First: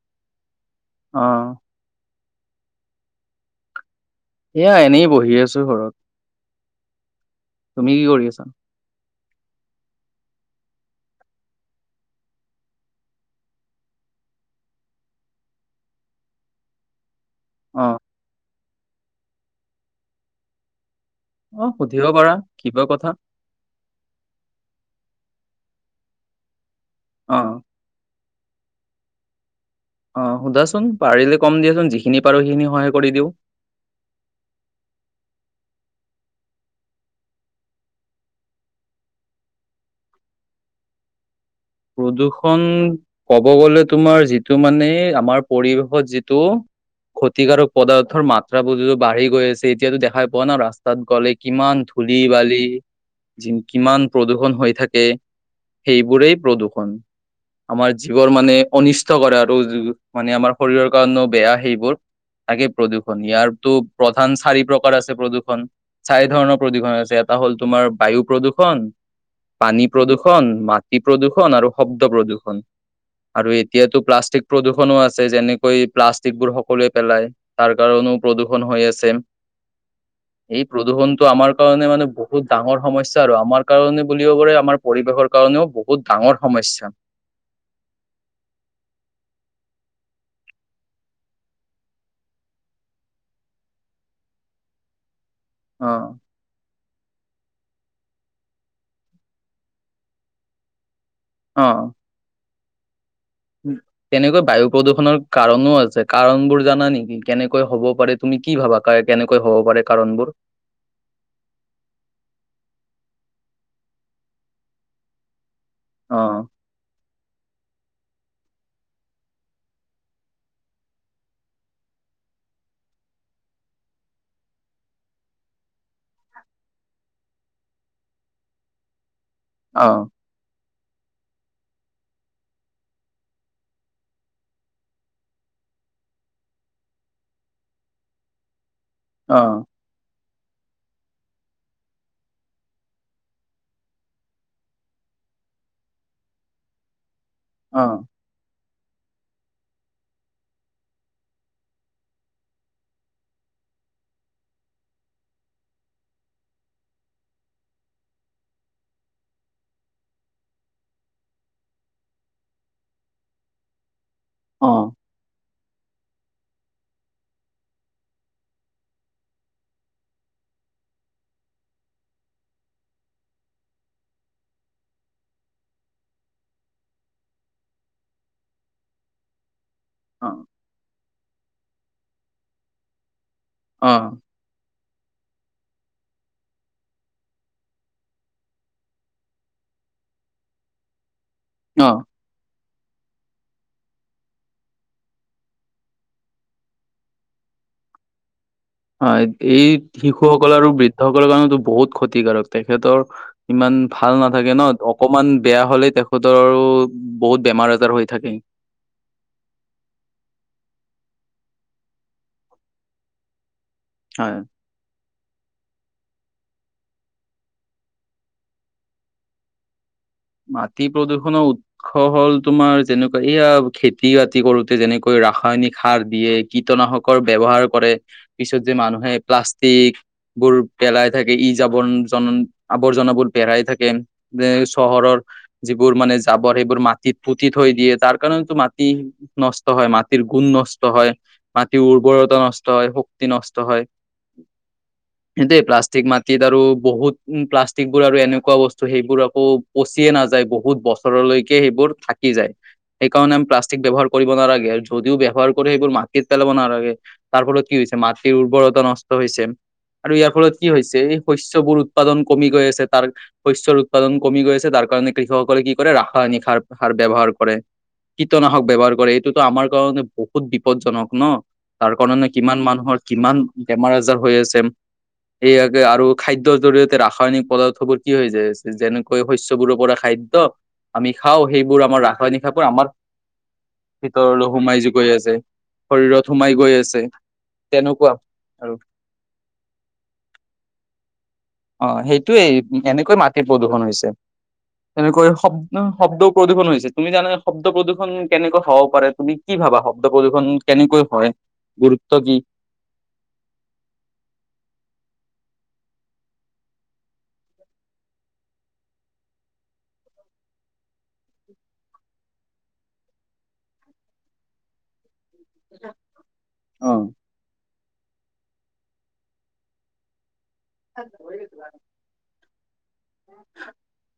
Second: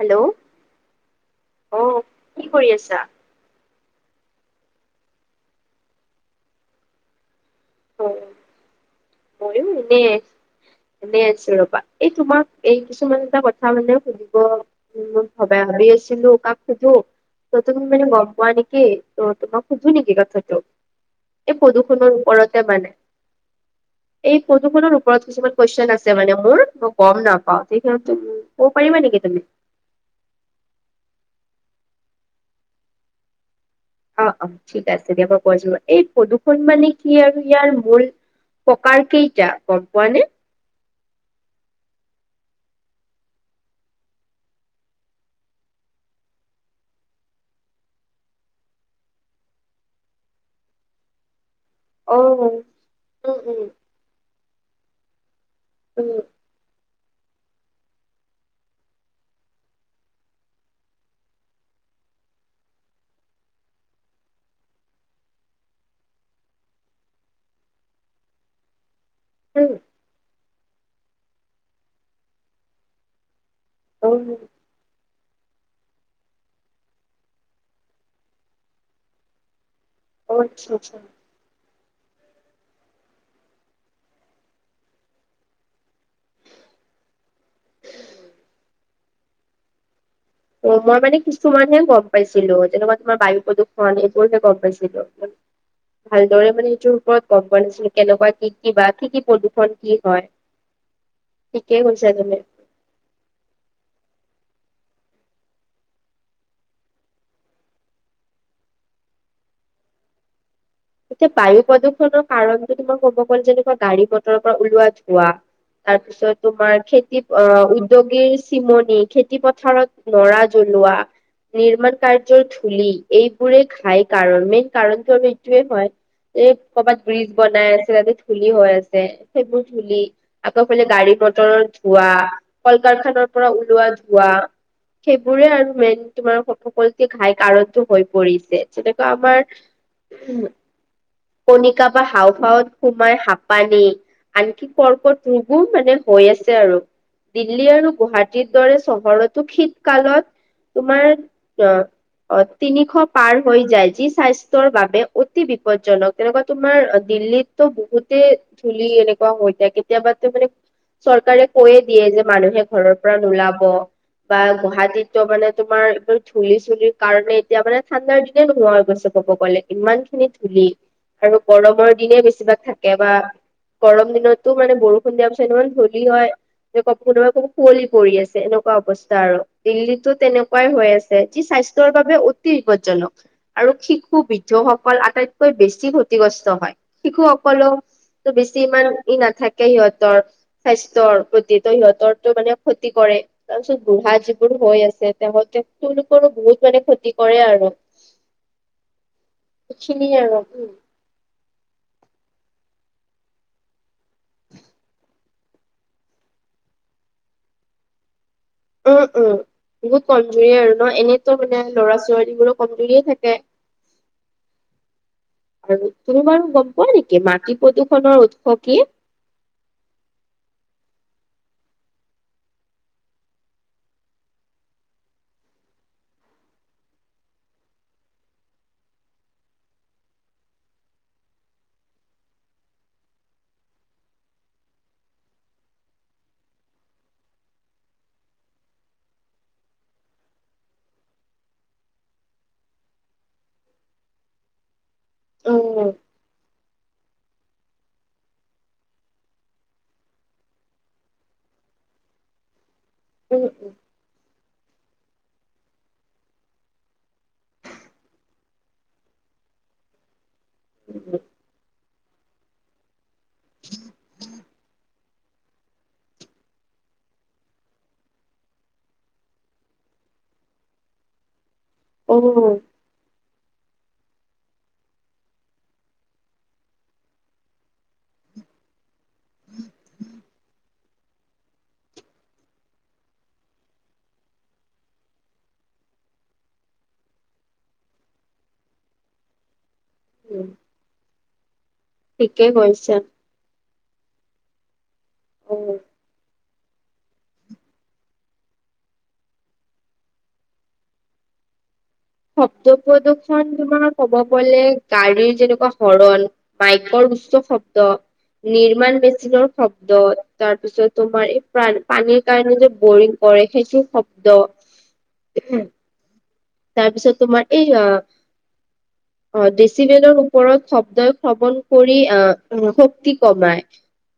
Hello, অ', অ, কি কৰি আছা? এয়া, এনেই বহি আছো ঘৰত, তুমি অ কি কৰি আছা। ময়ো এনে। এনেই আছো ৰবা, এই তোমাক এই কিছুমান এটা কথা মানে সুধিব মোক ভবা ভাবি আছিলো কাক সোধু, ত তুমি অ', মানে গম পোৱা নেকি, ত তোমাক খুদো নেকি কথাটো? এই অ, সুধিব প্ৰদূষণৰ পৰা। ওপৰতে এই ফটোষনৰ ওপৰত কিছুমান কশ্নেষন আছে মানে মোৰ গম অ', নাপাও, তেইখতো ক'ব পাৰিবা নেকি তুমি? অ সুধাচোন পাৰিলে কম দিয়াচোন যিখিনি পাৰো সেইখিনি সহায় কৰি দিওঁ। অ-অ ঠিক আছে দিয়া, মই কয় আছো বাৰু, এই ফটোষন মানে কি আৰু ইয়াৰ মূল ককাৰ কেইটা গম পোৱানে? প্ৰদূ্ষণ, কব গলে তোমাৰ যিটো মানে আমাৰ পৰিৱেশত যিটো ক্ষতিকাৰক পদাৰ্থৰ মাত্ৰা বোৰ বাঢ়ি গৈ আছে, এতিয়াতো দেখা পোৱা না ৰাস্তাত গ'লে। কিমান অ ধূলি উম বালি যি উম কিমান প্ৰদূষন হৈ থাকে। উম সেইবোৰেই প্ৰদূৰষণ আমাৰ জীৱৰ মানে অনিষ্ট কৰে আৰু মানে আমাৰ শৰীৰৰ কাৰণেও বেয়া সেইবোৰ। তাকেই প্ৰদূষণ ইয়াৰতো প্ৰধান চাৰি প্ৰকাৰ আছে প্ৰদূষণ চাৰি ধৰণৰ প্ৰদূষণ আছে ইয়াত। এটা হ'ল তোমাৰ বায়ু প্ৰদূষণ। উম পানী প্ৰদূৰষণ, মাটি প্ৰদূষণ আৰু শব্দ প্ৰদূষণ। আৰু এতিয়াাতো অ প্লাষ্টিক প্ৰদূষণো আছে। আছে যেনেকৈ প্লাষ্টিক বোৰ সকলোৱে পেলায় তাৰ কাৰণও প্ৰদূষন হৈ আছে। অ এই আচ্ছা আচ্ছা প্ৰদূষণটো আমাৰ কাৰণে মানে বহুত ডাঙৰ সমস্যা আৰু আমাৰ কাৰণে বুলিব পাৰে আমাৰ পৰিৱেশৰ কাৰণেও বহুত ডাঙৰ সমস্যা। অ, মই মানে কিছুমানহে গম পাইছিলো যেনেকুৱা তোমাৰ বায়ু প্ৰদূৰণ এইবোৰহে গম পাইছিলো। অ', ভালদৰে মানে সিটোৰ ওপৰত গম পোৱা নাছিলো, কেনেকুৱা কি- কি বা কি- কি প্ৰদূষণ কি হয়। ঠিকে কৈছা তুমি। কেনেকৈ বায়ু প্ৰদূষণৰ কাৰণো আছে কাৰণ বোৰ জানা নেকি কেনেকৈ হ'ব পাৰে তুমি। কি ভাবা কাৰ কেনেকৈ হব পাৰে কাৰণবোৰ। এতিয়া বায়ু প্ৰদূষণৰ কাৰণটো তোমাৰ ক'ব গ'ল যেনেকুৱা গাড়ী মটৰৰ পৰা ওলোৱা ধোৱা অ তাৰপিছত তোমাৰ খেতি উদ্যোগ চিমনি খেতি পথাৰত নৰা জ্বলোৱা। নিৰ্মাণ কাৰ্যৰ ধূলি এইবোৰে ঘাই কাৰণ মেইন কাৰণটো হল যে হয় এই কৰ'ৰবাত ব্ৰিজ বনাই আছে তাতে থুলি হৈ আছে। সেইবোৰ অ ধূলি [unintelligible] গাড়ী মটৰৰ ধোৱা কল কাৰখানাৰ পৰা ওলোৱা ধোৱা। সেইবোৰে আৰু মেইন তোমাৰ সকলো ঘাই কাৰণ হৈ পৰিছে। যেনেকুৱা অ আমাৰ কণিকা বা হাওফাওত সোমাই হাপানি আনকি কৰ্কট ৰোগো মানে হৈ আছে আৰু দিল্লী অ অ আৰু গুৱাহাটীত এইদৰে চহৰতো শীত কালত তোমাৰ অ - অ তিনিশ পাৰ হৈ যায় যি স্বাস্থ্যৰ বাবে অতি বিপদজনক তেনেকুৱা তোমাৰ দিল্লীতো বহুতে ধূলি এনেকুৱা হৈ থাকে। কেতিয়াবাো মানে চৰকাৰে কৈয়ে দিয়ে যে মানুহে ঘৰৰ পৰা নোলাব। বা গুৱাহাটীত তো মানে তোমাৰ এইবোৰ ধূলি চুলিৰ কাৰণে এতিয়া মানে ঠাণ্ডাৰ দিনে নোহোৱা হৈ গৈছে ক'ব গ'লে। ইমান খিনি ধূলি আৰু গৰমৰ দিনে বেছিভাগ থাকে বা গৰম দিনতো মানে বৰষুণ দিয়াৰ পিছত ইমান ধূলি হয়। যেনেকুৱা কোনোবাকে কুৱলি পৰি আছে এনেকুৱা অৱস্থা আৰু দিল্লীতো অ তেনেকুৱাই হৈ আছে, যি স্বাস্থ্যৰ বাবে অতি বিপদজনক আৰু অ শিশু বি সকল আটাইতকৈ বেছি ক্ষতিগ্ৰস্ত হয় শিশুসকললেও ত' বেছি ইমান ই নাথাকে সিহতৰ স্বাস্থ্যৰ প্ৰতি টো অ সিহতৰটো মানে ক্ষতি কৰে। তাৰপিছত বুঢ়া যিবোৰ হৈ আছে তেও তেওঁলোকৰো বহুত মানে ক্ষতি কৰে আৰু। [inaudible] হয় এই শিশুসকল আৰু বৃদ্ধসকলৰ কাৰণো বহুত ক্ষতিকাৰক তেখেতৰ ইমান। ভাল নাথাকে ন অকমান বেয়া হলেই তেখেতৰ আৰু বহুত বেমাৰ আজাৰ হৈ থাকে। উম- উম। বহুত কমজুৰি আৰু ন এনেইতো মানে ল'ৰা ছোৱালীবোৰো কমজুৰিয়ে থাকে। হয়। আৰু তুমি বাৰু গম পোৱা নেকি মাটি প্ৰদূৰ্ষণৰ উৎস কি। [inaudible] মাটি প্ৰদূষণৰ উৎস হ'ল - তোমাৰ যেনেকুৱা এয়া খেতি বাতি কৰোতে, যেনেকৈ ৰাসায়নিক সাৰ দিয়ে, কীটনাশকৰ ব্যৱহাৰ কৰে, পিছত যে মানুহে প্লাষ্টিক বোৰ পেলাই থাকে, এই আৱৰ্জনাবোৰ পেলাই থাকে। চহৰৰ যিবোৰ মানে, জাবৰ সেইবোৰ মাটিত পুতি থৈ দিয়ে, তাৰ কাৰণে মাটি নষ্ট হয়, মাটিৰ গুণ নষ্ট হয়, মাটিৰ উৰ্বৰতা নষ্ট হয়, শক্তি নষ্ট হয়। [inaudible] সেইটোৱেই উম, প্লাষ্টিক মাটিত আৰু বহুত প্লাষ্টিক বোৰ আৰু এনেকুৱা বস্তু সেইবোৰ আকৌ পচিয়ে নাযায়, বহুত বছৰলৈকে সেইবোৰ থাকি যায়। সেইকাৰণে আমি উম, প্লাষ্টিক ব্যৱহাৰ কৰিব নালাগে। যদিও ব্যৱহাৰ কৰে, সেইবোৰ মাটিত পেলাব নালাগে। তাৰ ফলত কি হৈছে মাটিৰ উৰ্বৰতা নষ্ট হৈছে। আৰু ইয়াৰ ফলত কি হৈছে, উম, এই শস্যবোৰ উৎপাদন কমি গৈ আছে, তাৰ শস্যৰ উৎপাদন কমি গৈ আছে। তাৰ কাৰণে কৃষকসকলে কি কৰে, ৰাসায়নিক সাৰ ব্যৱহাৰ কৰে। কীটনাশক ব্যৱহাৰ কৰে, এইটোতো আমাৰ কাৰণে বহুত বিপদজনক ন? তাৰ কাৰণে কিমান উম। মানুহৰ কিমান বেমাৰ আজাৰ হৈ আছে। ইয়াকে আৰু খাদ্যৰ জৰিয়তে ৰাসায়নিক পদাৰ্থ বোৰ কি হৈ যায়? যেনেকৈ শস্য বোৰৰ পৰা খাদ্য আমি খাও সেইবোৰ আমাৰ ৰাসায়নিক সাৰবোৰ আমাৰ ভিতৰলৈ সোমাই গৈ আছে, শৰীৰত সোমাই গৈ আছে। তেনেকুৱা আৰু উম। অ', সেইটোয়েই এনেকৈয়ে মাটিৰ প্ৰদূষণ হৈছে। তেনেকৈ অ'। শব্দ- শব্দ প্ৰদূৰষণ হৈছে, তুমি জানা শব্দ প্ৰদূষণ কেনেকৈ হব পাৰে, তুমি কি ভাবা শব্দ প্ৰদূষণ কেনেকৈ হয়? গুৰু শব্দ প্ৰদূ্ষন তোমাৰ ক'ব গলে গাড়ীৰ যেনেকৈ হৰণ, বাইকৰ উচ্চ শব্দ, নিৰ্মাণ মেচিনৰ শব্দ, তাৰপিছত তোমাৰ এই পানীৰ কাৰণে যে বৰিং কৰে, সেইটো শব্দ। অ তাৰপিছত তোমাৰ, এই অ', ডেচিলৰ ওপৰত শব্দ ভ্ৰমণ কৰি, শক্তি কমায়।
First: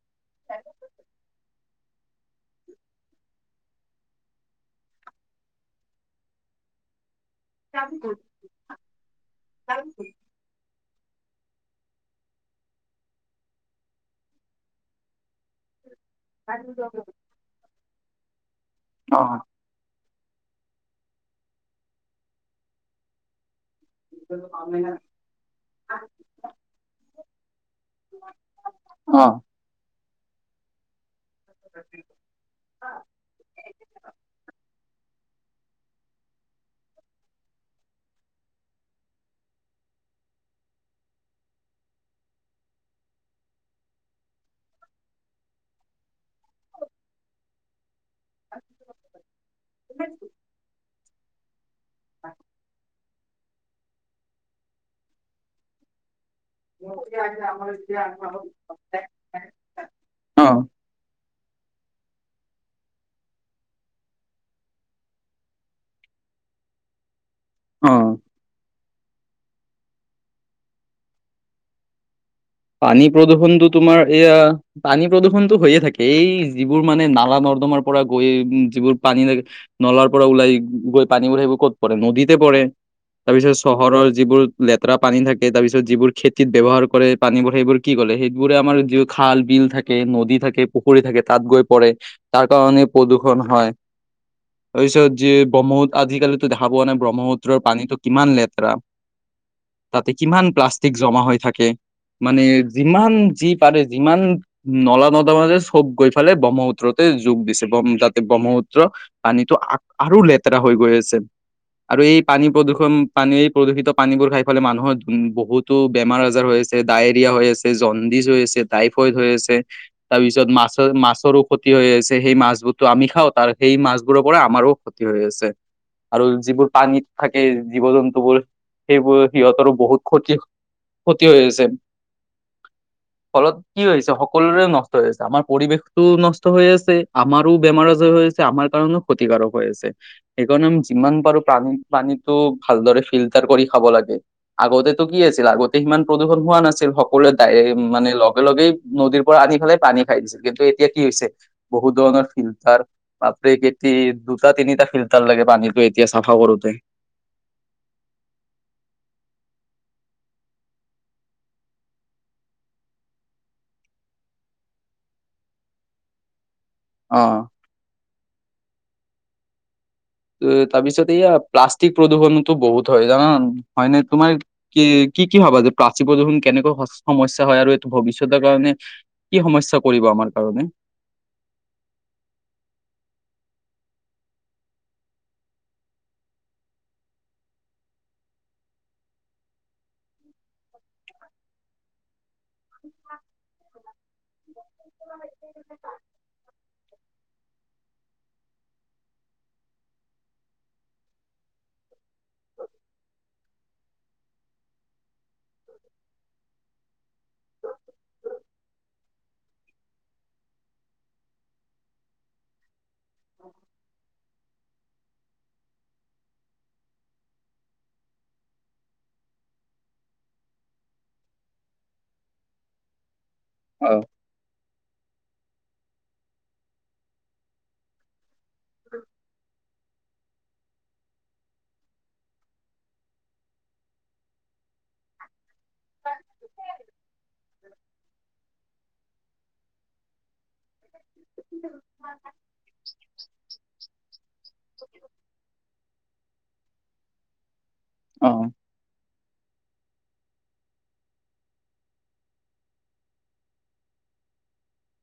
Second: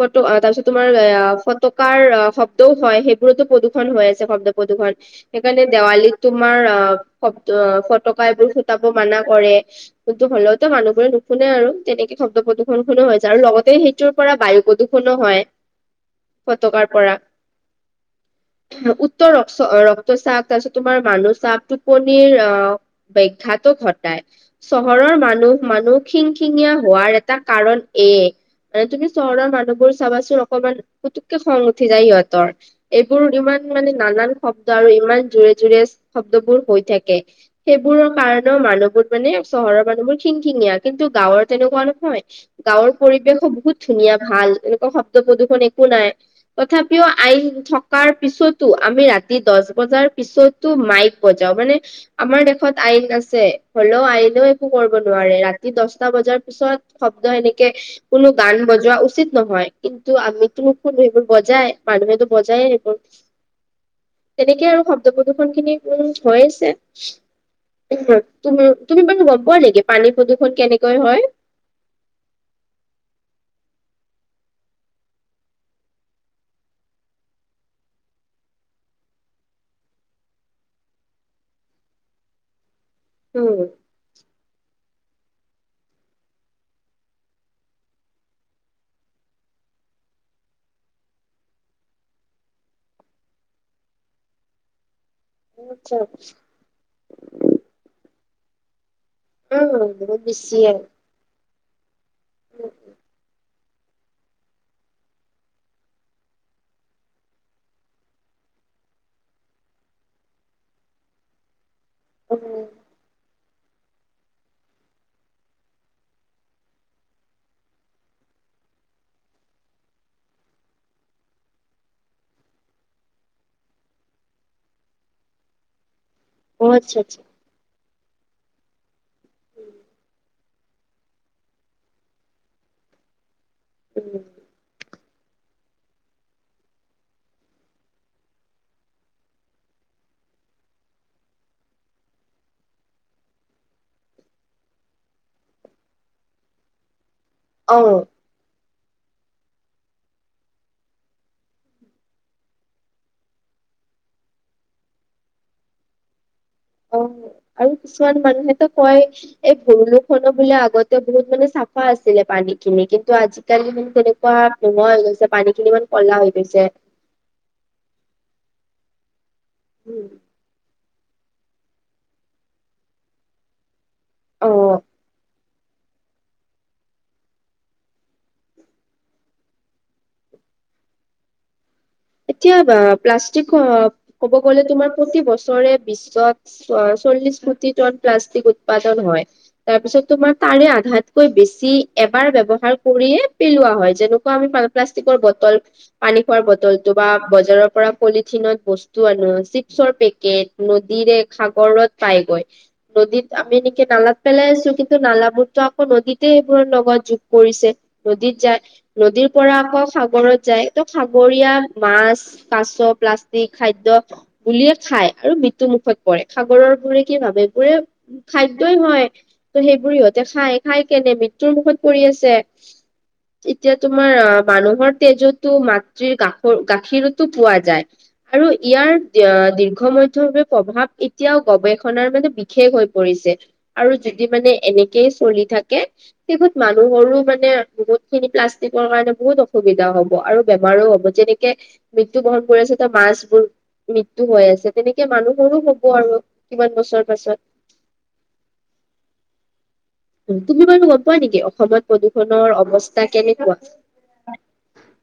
তাৰ পিছত তোমাৰ অ, ফটকাৰ শব্দও হয়। সেইবোৰতো হৈ আছে শব্দ প্ৰদূ্ষণ, সেইকাৰণে দেৱালীত তোমাৰ অ' শব্দ ফটকা এইবোৰ ফুটাব মানা কৰে, কিন্তু হলেও মানুহে নুশুনে আৰু তেনেকে শব্দ প্ৰদূষন শুনো হয়, আৰু লগতে সেইটোৰ পৰা বায়ু প্ৰদূষণো হয়। ফটকাৰ পৰা। অ উত্তৰ ৰক্ত ৰক্তচাপ, তাৰপিছত তোমাৰ মানুহ চাপো পনীৰ বিখ্যাত। ঘটাই চহৰৰ মানুহ - মানুহ খিংখিঙীয়া হোৱাৰ এ কাৰণ এ মানে তুমি অ চহৰৰ মানুহবোৰ চাবাচোন অকমান পুতুককে খং উঠি যায়, সিহঁতৰ এইবোৰ ইমান মানে নানান শব্দ আৰু ইমান জোৰে - জোৰে শব্দবোৰ হৈ থাকে। সেইবোৰৰ কাৰণেও মানুহবোৰ মানে চহৰৰ মানুহবোৰ খিংখিঙীয়া, কিন্তু গাৱৰ তেনেকুৱা নহয়, গাৱৰ পৰিৱেশ বহুত ধুনীয়া ভাল এনেকুৱা শব্দ প্ৰদূৰষণ একো নাই। তথাপিও আই থকা থকাৰ পিছতো আমি ৰাতি দহ বজাৰ পিছতো মাইক বজাও, মানে আমাৰ দেশত আইন আছে, হলেও আইনেও একো কৰিব নোৱাৰে, ৰাতি দহটা বজাত পিছত শব্দ এনেকে কোনো গান বজোৱা উচিত নহয়। কিন্তু আমিতোবোৰ বজাই মানুহেতো বজায়ে থাকিব, তেনেকে আৰু শব্দ প্ৰদূ্ষন খিনি। উ হৈছে, অ উ অ তুমি। তুমি বাৰু গম পোৱা নেকি পানী প্ৰদূৰ্ষণ কেনেকৈ হয়? পানী প্ৰদূৰ্ষণতটো তোমাৰ এইয়া পানী প্ৰদূৰ্ষণতটো হৈয়ে থাকে, এই যিবোৰ মানে নালা ন ৰ্দমাৰ পৰা গৈ যিবোৰ পানী লাগে নলাৰ পৰা ওলাই গৈ পানীবোৰ সেইবোৰ ক'ত পৰে? নদীতে পৰে। তাৰপিছত উম চহৰৰ যিবোৰ লেতেৰা পানী থাকে তাৰপিছত যিবোৰ খেতিত ব্যৱহাৰ কৰে পানীবোৰ সেইবোৰ কি কৰে সেইবোৰে আাৰ য খাল বিল থাকে নদী থাকে পুখুৰী থাকে তাত গৈ পৰে তাৰ কাৰণে প্ৰদূষণ হয় তাৰ পিচত যে আচ্ছা ব্ৰহ্মপুত্ৰ আজিকালিতো দেখা পোৱা নাই ব্ৰহ্মপুত্ৰৰ পানীতটো কিমান লেতেৰা উম তাতে বহুত কিমান বেছিয়ে প্লাষ্টিক জমা হৈ থাকে মানে উম যিমান যি পাৰে যিমান নলা নৰ্দমা যে চব গৈ ফালে ব্ৰহ্মপুত্ৰতে যোগ দিছে বহ্ম তাতে ব্ৰহ্মপুত্ৰ [unintelligible] পানীটো আৰু লেতেৰা হৈ গৈ আছে, আৰু এই পানী উম প্ৰদূষণ পানী প্ৰদূষিত পানীবোৰ খাই ফালাই মানুহৰ বহুতো বেমাৰ আজাৰ হৈ আছে ডায়েৰিয়া হৈ আছে জণ্ডিছ হৈ আছে টাইফইড হৈ আছে তাৰপিছত মাছৰ মাছৰো ক্ষতি তি হৈ আছে সেই মাছবোৰ তো আমি খাওঁ তাৰ সেই মাছবোৰৰ পৰা আমাৰো ক্ষতি হৈ আছে। আৰু অ যিবোৰ আচ্ছা পানীত আচ্ছা থাকে জীৱ জন্তু বোৰ সেইবোৰ সিহঁতৰ বহুত ক্ষতি ক্ষতি হৈ আছে ফলত কি হৈছে উম সকলোৰে নষ্ট হৈ আছে। আমাৰ পৰিৱেশটো নষ্ট হৈ আছে আমাৰো বেমাৰ আজাৰ হৈ আছে আমাৰ কাৰণেও ক্ষতিকাৰক হৈ আছে সেইকাৰণে আমি যিমান পাৰো পানী পানীটো ভালদৰে ফিল্টাৰ কৰি খাব লাগে আগতেতো কি আছিল আগতে সিমান প্ৰদূষণ হোৱা নাছিল সকলোৱে দায় অ মানে লগে লগেই নদীৰ পৰা আনি পেলাই পানী খাই দিছিল কিন্তু এতিয়া কি হৈছে বহুত ধৰণৰ ফিল্টাৰ বাপৰে কে দুটা তিনিটা ফিল্টাৰ লাগে পানীটো এতিয়া চফা কৰো অ আৰু কিছুমান মানুহেতো কয় এই ভৰলুখনো বোলে আগতে বহুত মানে চাফা আছিলে পানী খিনি কিন্তু আজিকালি মানে তেনেকুৱা নোহোৱা হৈ গৈছে পানী খিনি ইমান কলা হৈ গৈছে অ আৰু কিছুমান মানুহেতো কয় উম। তাৰপিছত এইয়া প্লাষ্টিক প্ৰদূষণোটো বহুত হয় জানান হয় নে তোমাৰ অ কি কি কি হবা এই প্ৰাচী প্ৰদূষণ কেনেকুৱা সমস্যা হয় আৰু এইটো ভৱিষ্যতৰ কাৰণে কি সমস্যা কৰিব আমাৰ কাৰনে [unintelligible] এতিয়া বা প্লাষ্টিক ক'ব গলে তোমাৰ প্ৰতি বছৰে বিশ্বত চল্লিশ কোটিটন প্লাষ্টিক উৎপাদন হয় তাৰপিছত তোমাৰ তাৰে আধাতকৈ বেছি এবাৰ ব্যৱহাৰ কৰিয়ে পেলোৱা হয় যেনেকুৱা আমি প্লাষ্টিকৰ বটল পানী খোৱাৰ বটল তোবা বজাৰৰ পৰা পলিথিনত বস্তু আনো চিপছৰ পেকেট নদীৰে সাগৰত পাইগৈ নদীত আমি নালাত পেলাই আছো কিন্তু নালাবোৰতো আকৌ নদীতে সেইবোৰৰ লগত যোগ পৰিছে নদীত যায় নদীৰ পৰা আকৌ সাগৰত যায় ত সাগৰীয়া মাছ কাছ প্লাষ্টিক খাদ্য বুলিয়ে খায় আৰু মৃত্যুমুখত পৰে সাগৰৰ বোৰে কি ভাবে এইবোৰে খাদ্যয়ই হয় ত সেইবোৰ সিহঁতে খাই খাই কেনে মৃত্যুৰ মুখত পৰি আছে এতিয়া অ তোমাৰ আহ মানুহৰ তেজতো মাতৃৰ গাখৰ গাখীৰতো পোৱা যায় আৰু ইয়াৰ দিঘ দীঘ প্ৰভাৱ এতিয়াও গৱেষণাৰ মানে বিশেষ হৈ পৰিছে আৰু যদি মানে এনে চলি থাকে শেষত মানুহৰো মানে বহুত খিনি প্লাষ্টিকৰ কাৰণে বহুত অসু সুবিধা হ'ব আৰু বেমাৰো হ'ব যেনে মৃত্যুবহন কৰি আছে ত মাছবোৰ মৃত্যু হৈ আছে তেনেকে মানুহৰো হব আৰু আৰু কিমান বছৰ পাছত অ [unintelligible] তুমি বাৰু গম পোৱা নেকি অসমত প্ৰদূষণৰ অৱস্থা কেনেকুৱা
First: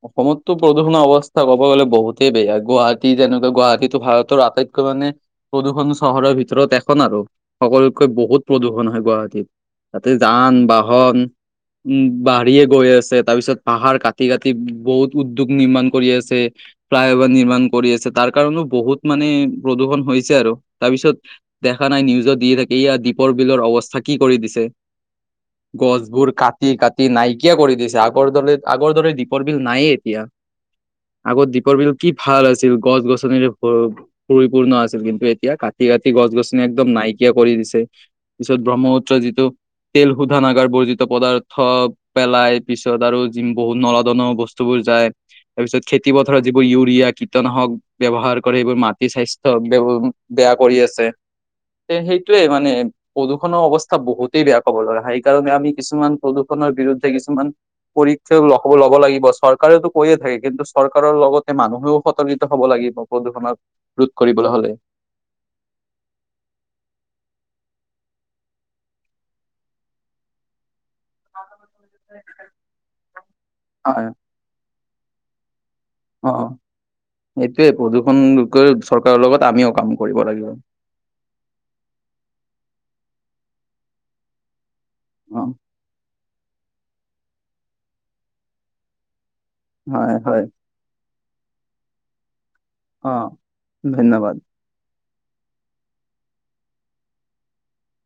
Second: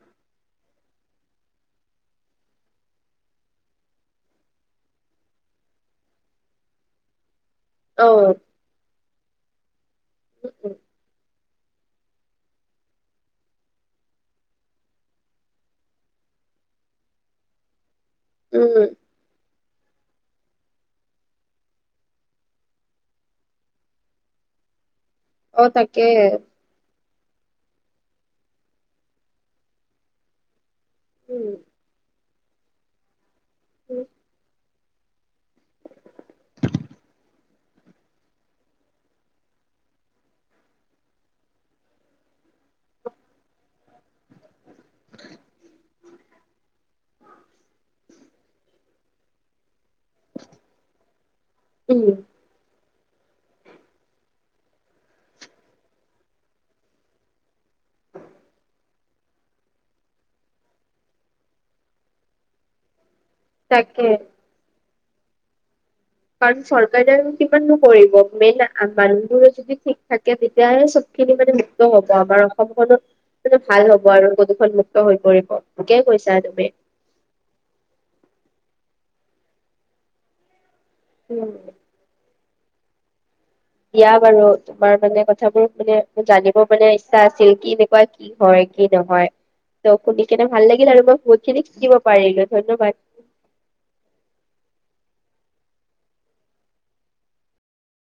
অসমততো প্ৰদূষণৰ অৱস্থা ক'ব গলে বহুতেই বেয়া গুৱাহাটী যেনেকুৱা গুৱাহাটীটো ভাৰতৰ আটাইতকৈ মানে প্ৰদূষণ চহৰৰ ভিতৰত এখন আৰু সকলোতকৈ অ', বহুত প্ৰদূষণ হয় গুৱাহাটীত তাতে যান বাহন উম, বাঢ়িয়ে গৈ আছে তাৰ পিছত পাহাৰ কাটি, কাটি। বহুত উদ্যোগ নিৰ্মাণ কৰি আছে। ফ্লাই অভাৰ নিৰ্মাণ কৰি আছে। তাৰ কাৰণও উম। বহুত মানে। প্ৰদূষণ হৈছে আৰু। তাৰ পিছত দেখা নাই নিউজত দি থাকে। এইয়া দ্বীপৰ বিলৰ অৱস্থা কি কৰি দিছে। অ তাকে গছবোৰ কাটি, কাটি নাইকিয়া কৰি দিছে। আগৰ দৰে আগৰ দৰে। দীপৰ বিল নায়েই এতিয়া। আগত উম দীপৰ বিল কি ভাল আছিল। গছ -গছনিৰে পৰিপূৰ্ণ আছিল। কিন্তু এতিয়া কাটি, কাটি গছ -গছনি একদম নাইকিয়া কৰি দিছে। পিছত ব্ৰহ্মপুত্ৰ যিটো তেল শোধানাগাৰ বৈধিত পদাৰ্থ পেলাই পিছত আৰু জিম বহুত নলত। বস্তু বোৰ যায় তাৰপিছত। খেতি পথাৰত যিবোৰ ইউৰিয়া কীটনাশক ব্যৱহাৰ কৰে সেইবোৰ মাটি স্বাস্থ্য। বেয়া কৰি আছে উম সেইটোৱে মানে। প্ৰদূষণৰ অৱস্থা বহুতেই বেয়া কব গলে সেকাৰণে আমি কিছুমান প্ৰদূষণৰ বিৰুদ্ধে কিছুমান। চে লক ল'ব লাগিব চৰকাৰে টো কৰিয়ে থাকে। কিন্তু চৰকাৰৰ লগতে মানুহেও সতৰ্কিত হ'ব লাগিব। প্ৰদূষণত তাকে ৰোধ কৰিবলৈ হ'লে। কাৰণ চৰকাৰে কিমান বোৰ কৰিব। মেইন মানুহবোৰে যদি ঠিক থাকে তেতিয়াহে চ খিনি মানে মুক্ত হব। আমাৰ অসমখনো মানে ভাল হব আৰু প্ৰদূষন মুক্ত হৈ পৰিব। ঠিকেই কৈছা অহ, তুমি সেইটোয়ে প্ৰদূষণক। চৰকাৰৰ লগত আমিও কাম কৰিব লাগিব। উম। দিয়া বাৰু তোমাৰ মানে অ কথাবোৰ মানে। জানিবৰ মানে ইচ্ছা আছিল। কি এনেকুৱা কি হয় কি নহয়। ত হয় শুনি হয় কেনে ভাল লাগিল আৰু মই বহুত খিনি শিকিব পাৰিলো। ধন্যবাদ অহ, ধন্যবাদ।